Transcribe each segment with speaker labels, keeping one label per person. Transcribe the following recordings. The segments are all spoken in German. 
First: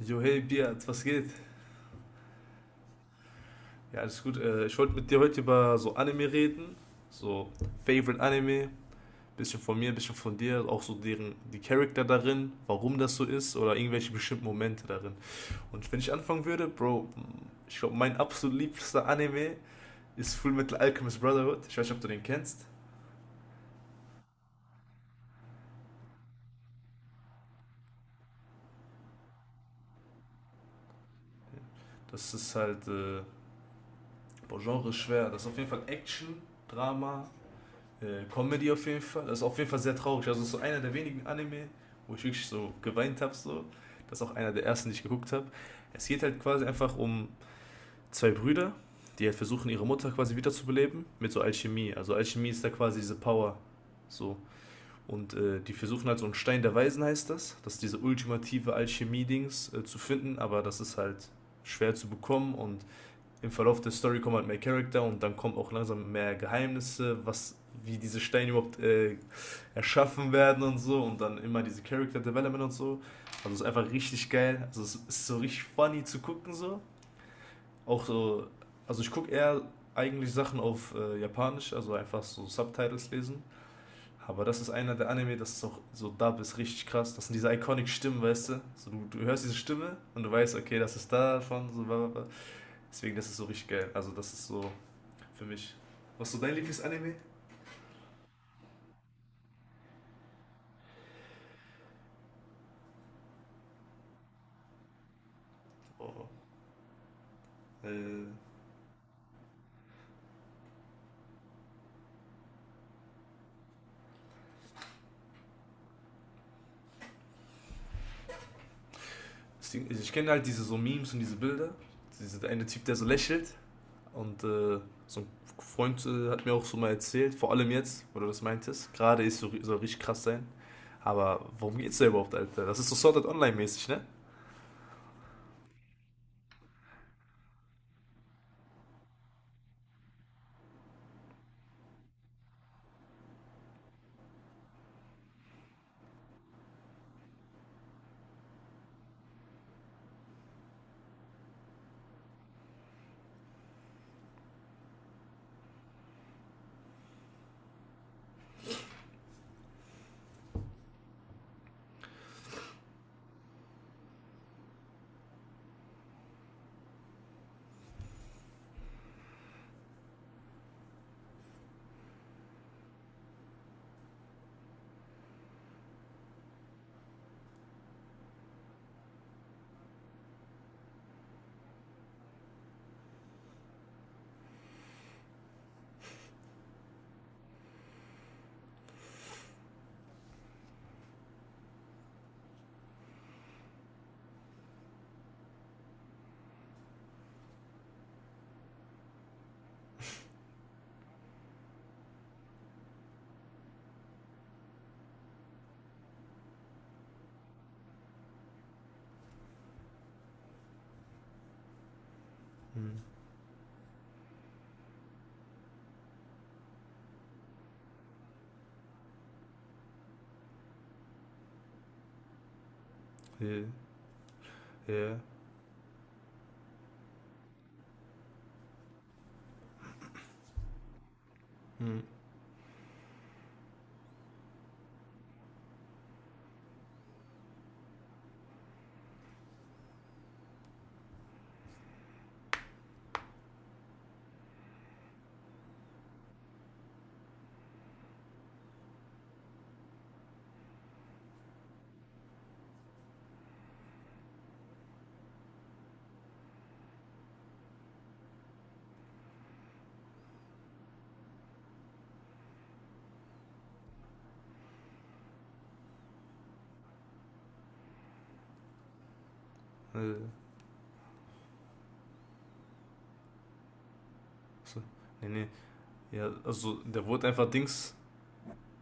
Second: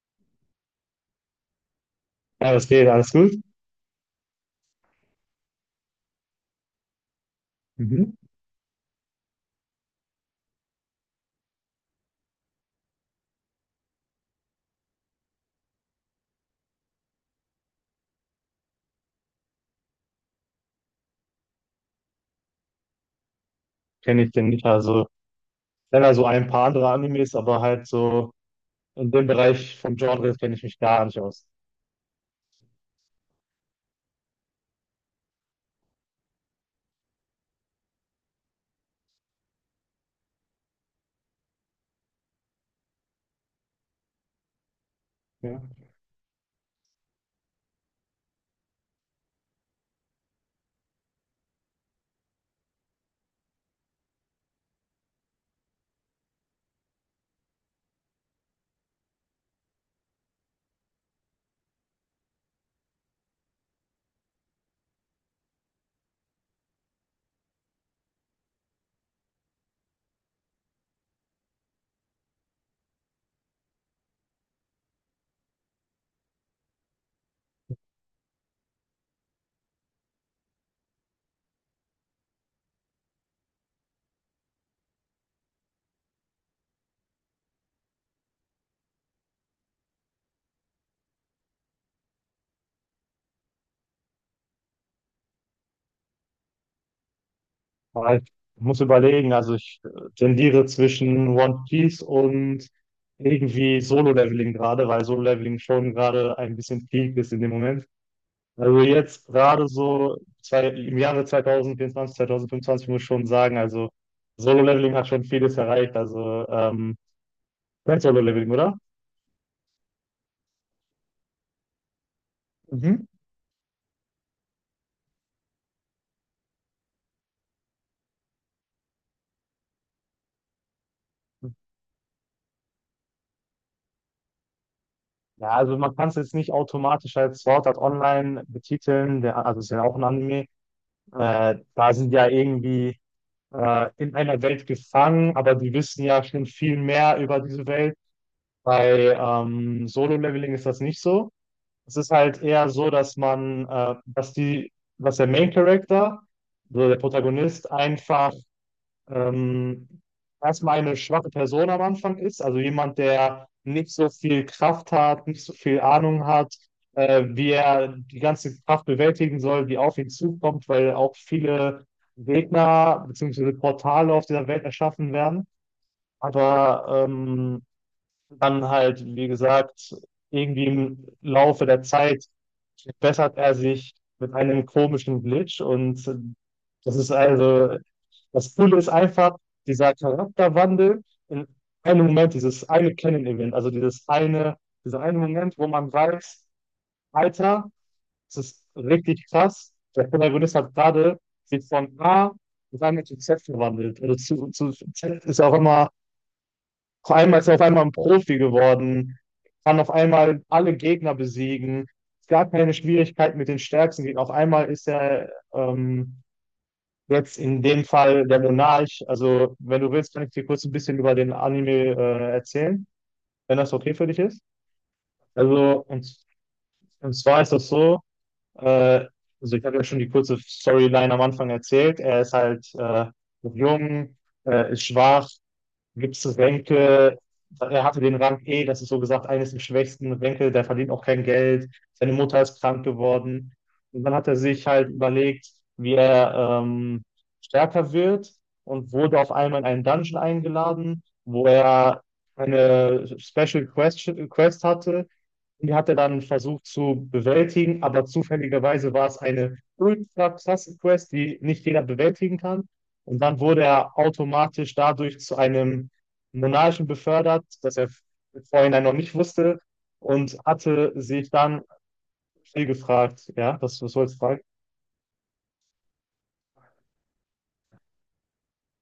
Speaker 1: Jo, hey Biat, was geht?
Speaker 2: Ja, das geht, alles gut.
Speaker 1: Ja, alles gut. Ich wollte mit dir heute über so Anime reden. So,
Speaker 2: Mhm.
Speaker 1: Favorite Anime. Bisschen von mir, bisschen von dir. Auch so deren, die Charakter darin, warum das so ist oder irgendwelche bestimmten Momente darin. Und wenn ich anfangen würde, Bro, ich glaube, mein absolut liebster Anime ist Fullmetal Alchemist Brotherhood. Ich weiß nicht, ob du den kennst.
Speaker 2: Kenne ich den nicht. Also, kenne also ein paar andere Animes, aber halt so in dem Bereich vom Genre kenne ich mich gar nicht aus.
Speaker 1: Das ist halt, boah, Genre ist schwer. Das ist auf jeden Fall Action, Drama, Comedy auf jeden Fall. Das ist auf jeden Fall sehr traurig. Also, so einer der wenigen Anime, wo ich wirklich so geweint habe. So. Das ist auch einer der ersten, die ich geguckt habe.
Speaker 2: Ja.
Speaker 1: Es geht halt quasi einfach um zwei Brüder, die halt versuchen, ihre Mutter quasi wiederzubeleben mit so Alchemie. Also, Alchemie ist da quasi diese Power. So. Und die versuchen halt so einen Stein der Weisen, heißt das. Das ist diese ultimative Alchemie-Dings zu finden, aber das ist halt schwer zu bekommen und im Verlauf der Story kommen halt mehr Charakter und dann kommen auch langsam mehr Geheimnisse, was wie diese Steine überhaupt erschaffen werden und so und dann immer diese Character Development und so. Also es ist einfach richtig geil. Also es ist so richtig funny zu gucken so. Auch so, also ich gucke eher eigentlich Sachen auf Japanisch, also einfach so Subtitles lesen. Aber das ist einer der Anime, das ist auch so Dub ist richtig krass. Das sind diese iconic Stimmen, weißt du? So, du hörst diese Stimme und du weißt, okay, das ist davon, so bla bla. Deswegen, das ist so richtig geil. Also das ist so für mich. Was ist so dein Lieblingsanime?
Speaker 2: Aber ich muss überlegen, also ich tendiere zwischen One Piece und irgendwie Solo-Leveling gerade, weil Solo-Leveling schon
Speaker 1: Oh.
Speaker 2: gerade ein bisschen peak ist in dem Moment.
Speaker 1: Äh,
Speaker 2: Also jetzt gerade so zwei, im Jahre 2024, 2025 muss ich schon sagen, also Solo-Leveling hat schon vieles erreicht. Also du kennst Solo-Leveling, oder?
Speaker 1: ich kenne halt diese so Memes und diese Bilder. Dieser eine Typ, der so
Speaker 2: Mhm.
Speaker 1: lächelt. Und so ein Freund hat mir auch so mal erzählt, vor allem jetzt, wo du das meintest. Gerade ist so, soll richtig krass sein. Aber worum geht's da überhaupt, Alter? Das ist so Sword Art Online-mäßig, ne?
Speaker 2: Ja, also man kann es jetzt nicht automatisch als Sword Art Online betiteln, der, also es ist ja auch ein Anime. Ja. Da sind ja irgendwie in einer Welt gefangen, aber die wissen ja schon viel mehr über diese Welt. Bei Solo-Leveling ist das nicht so. Es ist halt eher so, dass man, dass die, dass der Main Character, so der Protagonist, einfach ähm, erstmal eine schwache Person am Anfang ist, also jemand, der nicht so viel Kraft hat, nicht so viel Ahnung hat, wie er die ganze Kraft bewältigen soll, die auf ihn zukommt, weil auch viele Gegner bzw. Portale auf dieser Welt erschaffen werden. Aber dann halt, wie gesagt, irgendwie im Laufe der Zeit bessert er sich mit einem komischen Glitch, und das ist also, das Coole ist einfach dieser Charakterwandel in einem Moment, dieses eine Canon-Event, also dieser eine Moment, wo man weiß, Alter, das ist richtig krass, der Protagonist hat gerade sich von A auf einmal zu Z verwandelt. Also zu Z ist ja auch immer, auf einmal ist er auf einmal ein Profi geworden, kann auf einmal alle Gegner besiegen. Es gab keine
Speaker 1: Hm.
Speaker 2: Schwierigkeit mit den stärksten Gegnern. Auf einmal ist er jetzt in dem Fall der Monarch. Also, wenn du willst, kann ich dir kurz ein bisschen über den Anime erzählen, wenn
Speaker 1: Ja.
Speaker 2: das okay für dich ist.
Speaker 1: Ja.
Speaker 2: Also, und zwar ist das so, äh, also ich habe ja schon die kurze Storyline am Anfang
Speaker 1: Hm.
Speaker 2: erzählt. Er ist halt noch jung, ist schwach. Gibst du Senke, er hatte den Rang E, das ist so gesagt eines der schwächsten. Senke, der verdient auch kein Geld. Seine Mutter ist krank geworden. Und dann hat er sich halt überlegt, wie er stärker wird, und wurde auf einmal in einen Dungeon eingeladen, wo er eine Special Quest hatte. Die hat er dann versucht zu bewältigen, aber zufälligerweise war es eine ultra krasse Quest, die nicht jeder bewältigen kann. Und dann wurde er automatisch dadurch zu einem Monarchen befördert, das er vorhin noch nicht wusste,
Speaker 1: Äh,
Speaker 2: und hatte sich dann viel gefragt. Ja, das, was soll's fragen?
Speaker 1: so. Nee, nee. Ja, also der wurde einfach Dings.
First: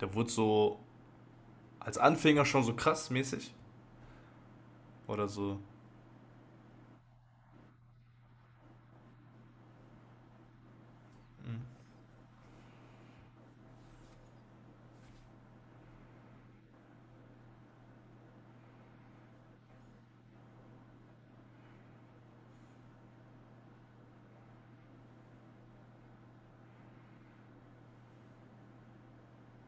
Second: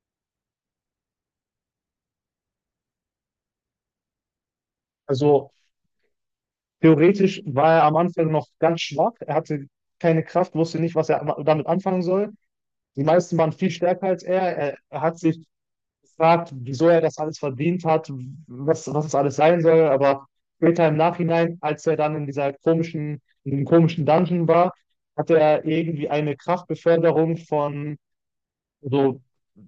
Speaker 1: Der wurde so als Anfänger schon so krass mäßig. Oder
Speaker 2: Also
Speaker 1: so.
Speaker 2: theoretisch war er am Anfang noch ganz schwach. Er hatte keine Kraft, wusste nicht, was er
Speaker 1: Hm.
Speaker 2: damit anfangen soll. Die meisten waren viel stärker als er. Er hat sich gefragt, wieso er das alles verdient hat, was, was es alles sein soll, aber später im Nachhinein, als er dann in dieser komischen, in dem komischen Dungeon war, hatte er irgendwie eine Kraftbeförderung von so.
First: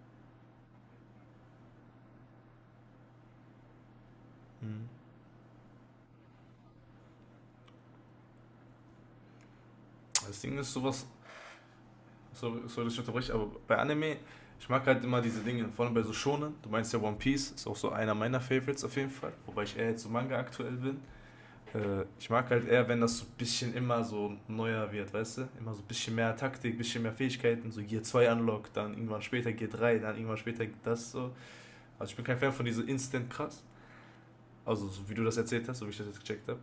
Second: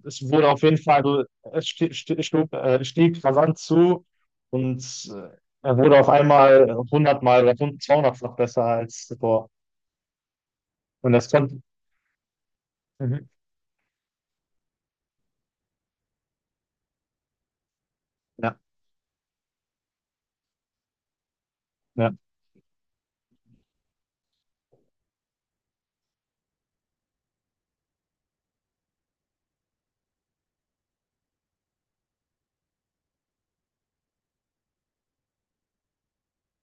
Speaker 2: Es wurde auf jeden Fall, also es stieg rasant zu, und
Speaker 1: Hm.
Speaker 2: äh, er wurde auf einmal hundertmal oder 200 besser als zuvor.
Speaker 1: Das Ding ist sowas,
Speaker 2: Und das konnte.
Speaker 1: sorry, sorry dass ich
Speaker 2: Mhm.
Speaker 1: unterbreche, aber bei Anime, ich mag halt immer diese Dinge, vor allem bei so Shonen. Du meinst ja One Piece, ist auch so einer meiner
Speaker 2: Ja,
Speaker 1: Favorites auf jeden Fall, wobei ich eher jetzt so Manga aktuell bin.
Speaker 2: ja.
Speaker 1: Ich mag halt eher, wenn das so ein bisschen immer so neuer wird, weißt du? Immer so ein bisschen mehr Taktik, ein bisschen mehr Fähigkeiten, so Gear 2 Unlock, dann irgendwann später Gear 3, dann irgendwann später das so. Also ich bin kein Fan von diese Instant krass, also so wie du das erzählt hast, so wie ich das jetzt gecheckt habe.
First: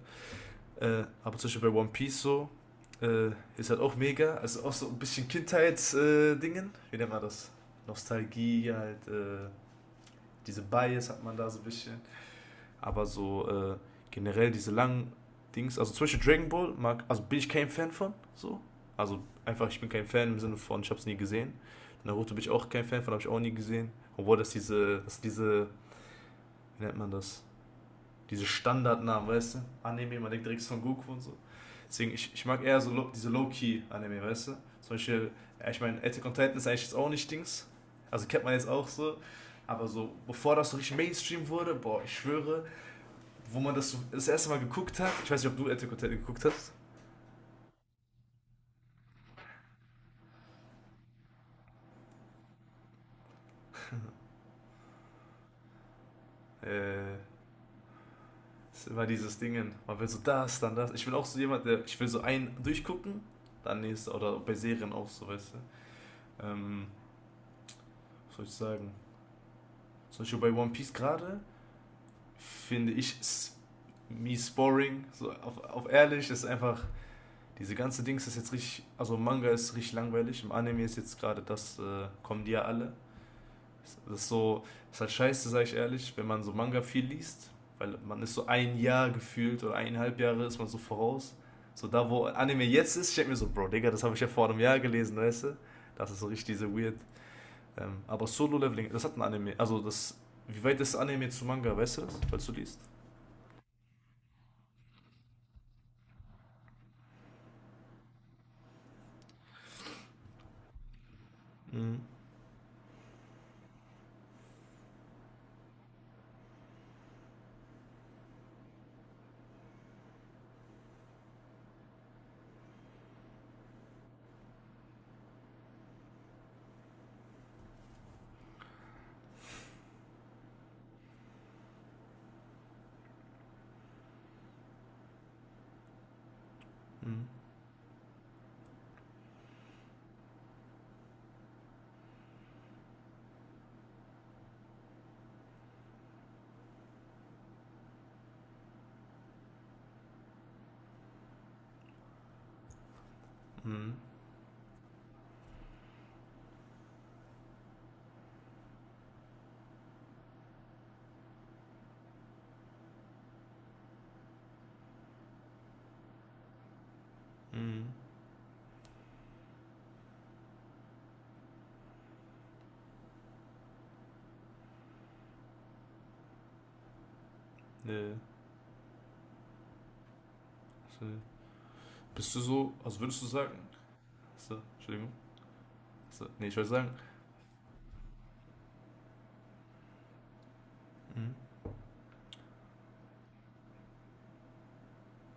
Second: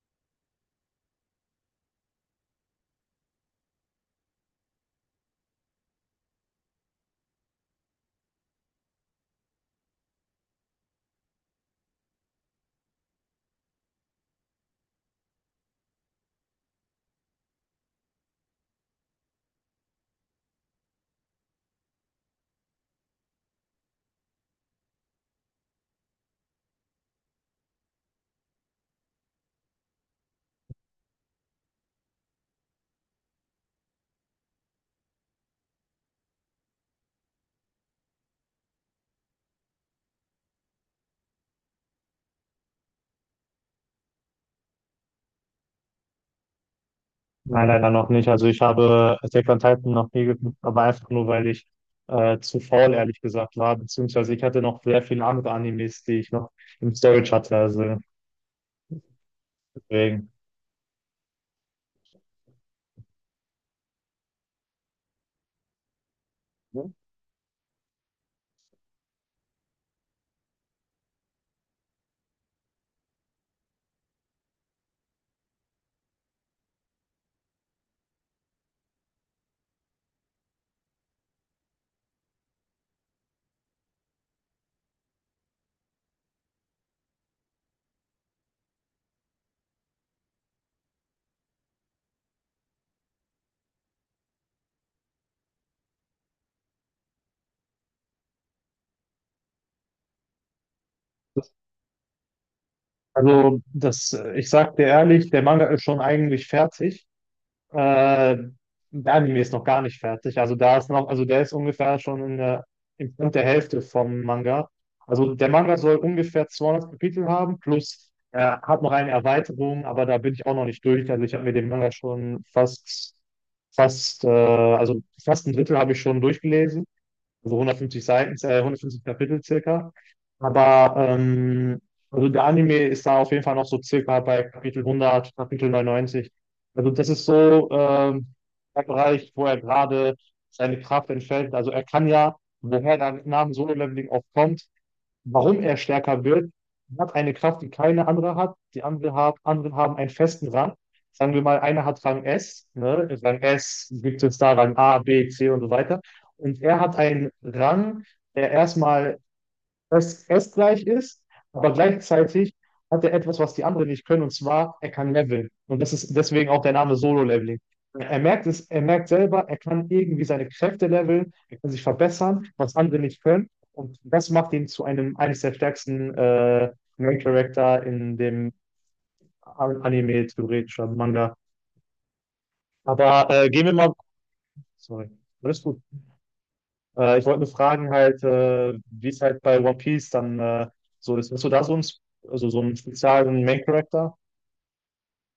Speaker 1: Aber zum Beispiel bei One Piece so, äh, ist halt auch mega. Also auch so ein bisschen Kindheitsdingen. Dingen. Wie nennt man das? Nostalgie, halt, diese Bias hat man da so ein bisschen. Aber so generell diese langen Dings, also zum Beispiel Dragon Ball, mag, also bin ich kein Fan von, so. Also einfach, ich bin kein Fan im Sinne von, ich hab's nie gesehen. Naruto bin ich auch kein Fan von, habe ich auch nie gesehen. Obwohl das diese, wie nennt man das? Diese Standardnamen, weißt du? Anime, man denkt direkt von Goku und so. Deswegen, ich mag eher so low, diese Low-Key-Anime, weißt du? Zum Beispiel, ja, ich meine, Attack on Titan ist eigentlich jetzt auch nicht Dings. Also kennt man jetzt auch so. Aber so, bevor das so richtig Mainstream wurde, boah, ich schwöre, wo man das so das erste Mal geguckt hat, ich weiß nicht, ob du Attack on Titan geguckt hast.
Speaker 2: Nein, leider noch nicht. Also ich habe Attack on Titan noch nie geguckt, aber einfach nur, weil ich zu faul, ehrlich gesagt, war. Beziehungsweise ich hatte noch sehr viele andere Animes, die ich noch im
Speaker 1: äh,
Speaker 2: Storage hatte. Also
Speaker 1: ist immer dieses Dingen. Man will so
Speaker 2: deswegen.
Speaker 1: das, dann das. Ich will auch so jemand, der, ich will so einen durchgucken, dann nächste, oder bei Serien auch so, weißt du. Ähm,
Speaker 2: Mhm.
Speaker 1: was soll ich sagen? Zum Beispiel bei One Piece gerade, finde ich, mies boring, so auf ehrlich, ist einfach, diese ganze Dings ist jetzt richtig, also Manga ist richtig langweilig, im Anime ist jetzt gerade das, kommen die ja alle. Das ist so, ist halt scheiße, sag ich ehrlich, wenn man so Manga viel liest, weil man ist so ein Jahr gefühlt oder eineinhalb Jahre ist man so voraus. So da, wo Anime jetzt ist, ich denke mir so, Bro, Digga, das habe ich ja vor einem Jahr gelesen, weißt du? Das ist so richtig diese weird. Aber Solo-Leveling, das hat ein Anime, also das, wie weit ist Anime zu Manga, weißt du das, falls du liest?
Speaker 2: Also ich sag dir ehrlich, der Manga ist schon eigentlich fertig. Äh, Der Anime ist noch gar nicht fertig. Also da ist noch, also der ist ungefähr
Speaker 1: Mhm.
Speaker 2: schon in der, im Punkt der Hälfte vom Manga. Also der Manga soll ungefähr 200 Kapitel haben, plus er hat noch eine Erweiterung, aber da bin ich auch noch nicht durch. Also ich habe mir den Manga schon fast ein Drittel habe ich schon durchgelesen, also 150 Seiten, 150 Kapitel circa. Aber also der Anime ist da auf jeden Fall noch so circa bei Kapitel 100, Kapitel 99. Also das ist
Speaker 1: Mhm.
Speaker 2: so der Bereich, wo er gerade seine Kraft entfällt. Also er kann ja, woher der Name Solo Leveling auch kommt, warum er stärker wird. Er hat eine Kraft, die keine andere hat. Die andere hat, anderen haben einen festen Rang. Sagen wir mal, einer hat Rang S, ne? Rang S
Speaker 1: Mhm.
Speaker 2: gibt es, da Rang A, B, C und so weiter. Und er hat einen Rang, der erstmal das es gleich ist, aber gleichzeitig hat er etwas, was die anderen nicht können, und zwar, er kann leveln. Und das ist deswegen auch der Name Solo-Leveling.
Speaker 1: Mhm.
Speaker 2: Er merkt es, er merkt selber, er kann irgendwie seine Kräfte leveln, er kann sich verbessern, was andere nicht können. Und das macht ihn zu einem eines der stärksten Main Character
Speaker 1: Nee.
Speaker 2: in dem Anime, theoretisch, oder
Speaker 1: So.
Speaker 2: Manga.
Speaker 1: Bist du so, also würdest du
Speaker 2: Aber
Speaker 1: sagen,
Speaker 2: gehen wir mal.
Speaker 1: so,
Speaker 2: Sorry,
Speaker 1: Entschuldigung,
Speaker 2: alles gut.
Speaker 1: so, nee, ich wollte sagen,
Speaker 2: Ich wollte nur fragen halt, wie es halt bei One Piece dann so ist.
Speaker 1: mhm,
Speaker 2: Hast du da so einen, also so einen speziellen Main Character?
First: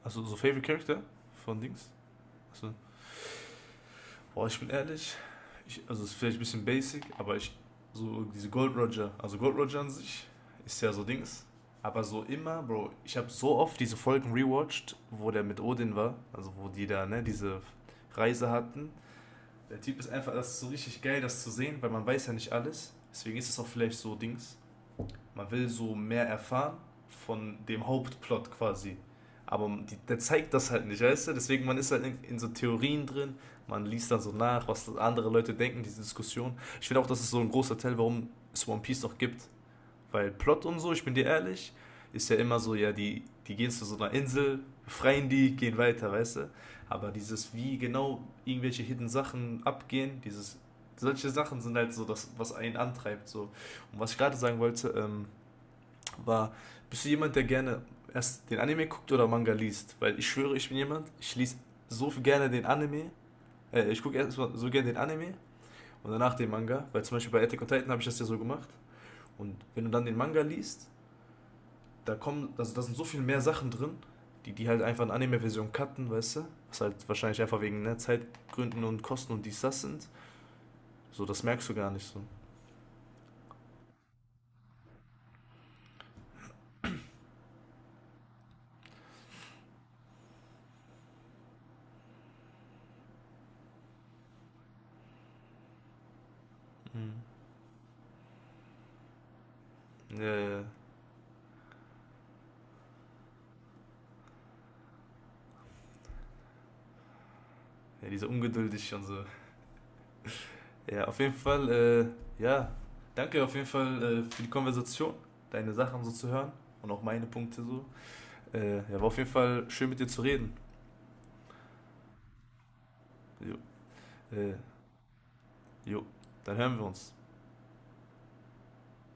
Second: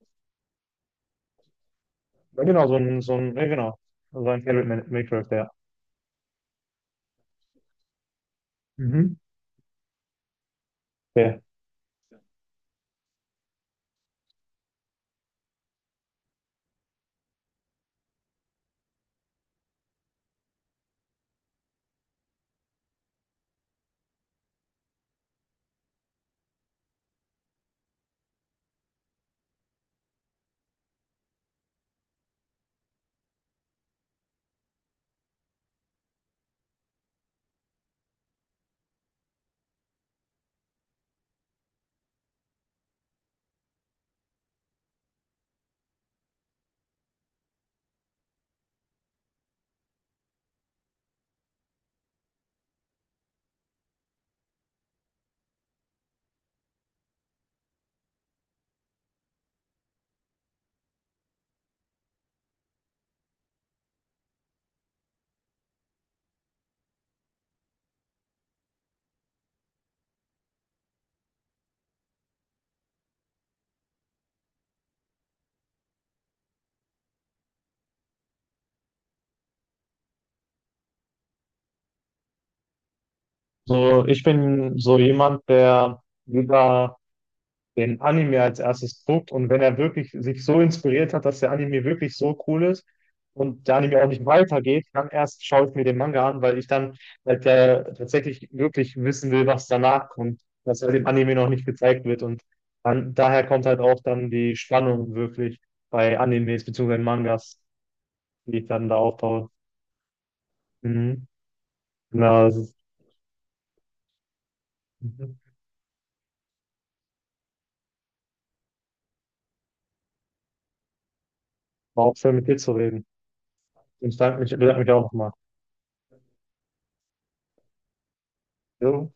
Speaker 1: also so Favorite Character von Dings?
Speaker 2: Ja, genau,
Speaker 1: Also,
Speaker 2: so ein, ja, genau, so ein
Speaker 1: boah, ich
Speaker 2: Favorite
Speaker 1: bin
Speaker 2: Main
Speaker 1: ehrlich,
Speaker 2: Character, ja.
Speaker 1: ich, also es ist vielleicht ein bisschen basic, aber ich, so diese Gold Roger,
Speaker 2: Mhm.
Speaker 1: also Gold Roger an sich ist ja so
Speaker 2: Okay.
Speaker 1: Dings, aber so immer, Bro, ich habe so oft diese Folgen rewatcht, wo der mit Odin war, also wo die da, ne, diese Reise hatten. Der Typ ist einfach, das ist so richtig geil, das zu sehen, weil man weiß ja nicht alles, deswegen ist es auch vielleicht so Dings. Man will so mehr erfahren von dem Hauptplot quasi. Aber die, der zeigt das halt nicht, weißt du? Deswegen, man ist halt in so Theorien drin, man liest dann so nach, was andere Leute denken, diese Diskussion. Ich finde auch, das ist so ein großer Teil, warum es One Piece noch gibt. Weil Plot und so, ich bin dir ehrlich, ist ja immer so, ja, die gehen zu so einer Insel, befreien die, gehen weiter, weißt du? Aber dieses, wie genau irgendwelche hidden Sachen abgehen, dieses, solche Sachen sind halt so das, was einen antreibt, so. Und was ich gerade sagen wollte, war, bist du jemand, der gerne erst den Anime guckt oder Manga liest? Weil ich schwöre, ich bin jemand, ich lese so viel gerne den Anime, ich gucke erstmal so gerne den Anime und danach den Manga, weil zum Beispiel bei Attack on Titan habe ich das ja so gemacht. Und wenn du dann den Manga liest, da kommen, also da sind so viel mehr Sachen drin, die die halt einfach in Anime-Version cutten, weißt du? Was halt wahrscheinlich einfach wegen ne, Zeitgründen und Kosten und dies, das sind. So, das merkst du gar nicht so.
Speaker 2: So, ich bin so jemand, der lieber den Anime als erstes guckt, und wenn er wirklich sich so inspiriert hat, dass der Anime wirklich so cool ist und der Anime auch nicht weitergeht, dann erst schaue ich mir den Manga an, weil ich dann halt der tatsächlich wirklich wissen will, was danach
Speaker 1: Ja, ja,
Speaker 2: kommt,
Speaker 1: ja.
Speaker 2: was ja dem Anime noch nicht gezeigt wird, und dann, daher kommt halt auch dann die Spannung wirklich bei Animes beziehungsweise Mangas,
Speaker 1: Ja, diese
Speaker 2: die ich dann
Speaker 1: ungeduldig
Speaker 2: da
Speaker 1: und so.
Speaker 2: aufbaue.
Speaker 1: Ja, auf
Speaker 2: Mhm.
Speaker 1: jeden Fall,
Speaker 2: Na, das
Speaker 1: ja,
Speaker 2: ist,
Speaker 1: danke auf jeden Fall für die Konversation,
Speaker 2: mhm.
Speaker 1: deine Sachen so zu hören und auch meine Punkte so. Ja, war auf jeden Fall schön mit dir zu reden.
Speaker 2: War auch schön mit dir zu reden.
Speaker 1: Jo,
Speaker 2: Ich danke mich,
Speaker 1: äh,
Speaker 2: bedanke mich auch nochmal.
Speaker 1: jo. Dann hören wir uns.
Speaker 2: Jo.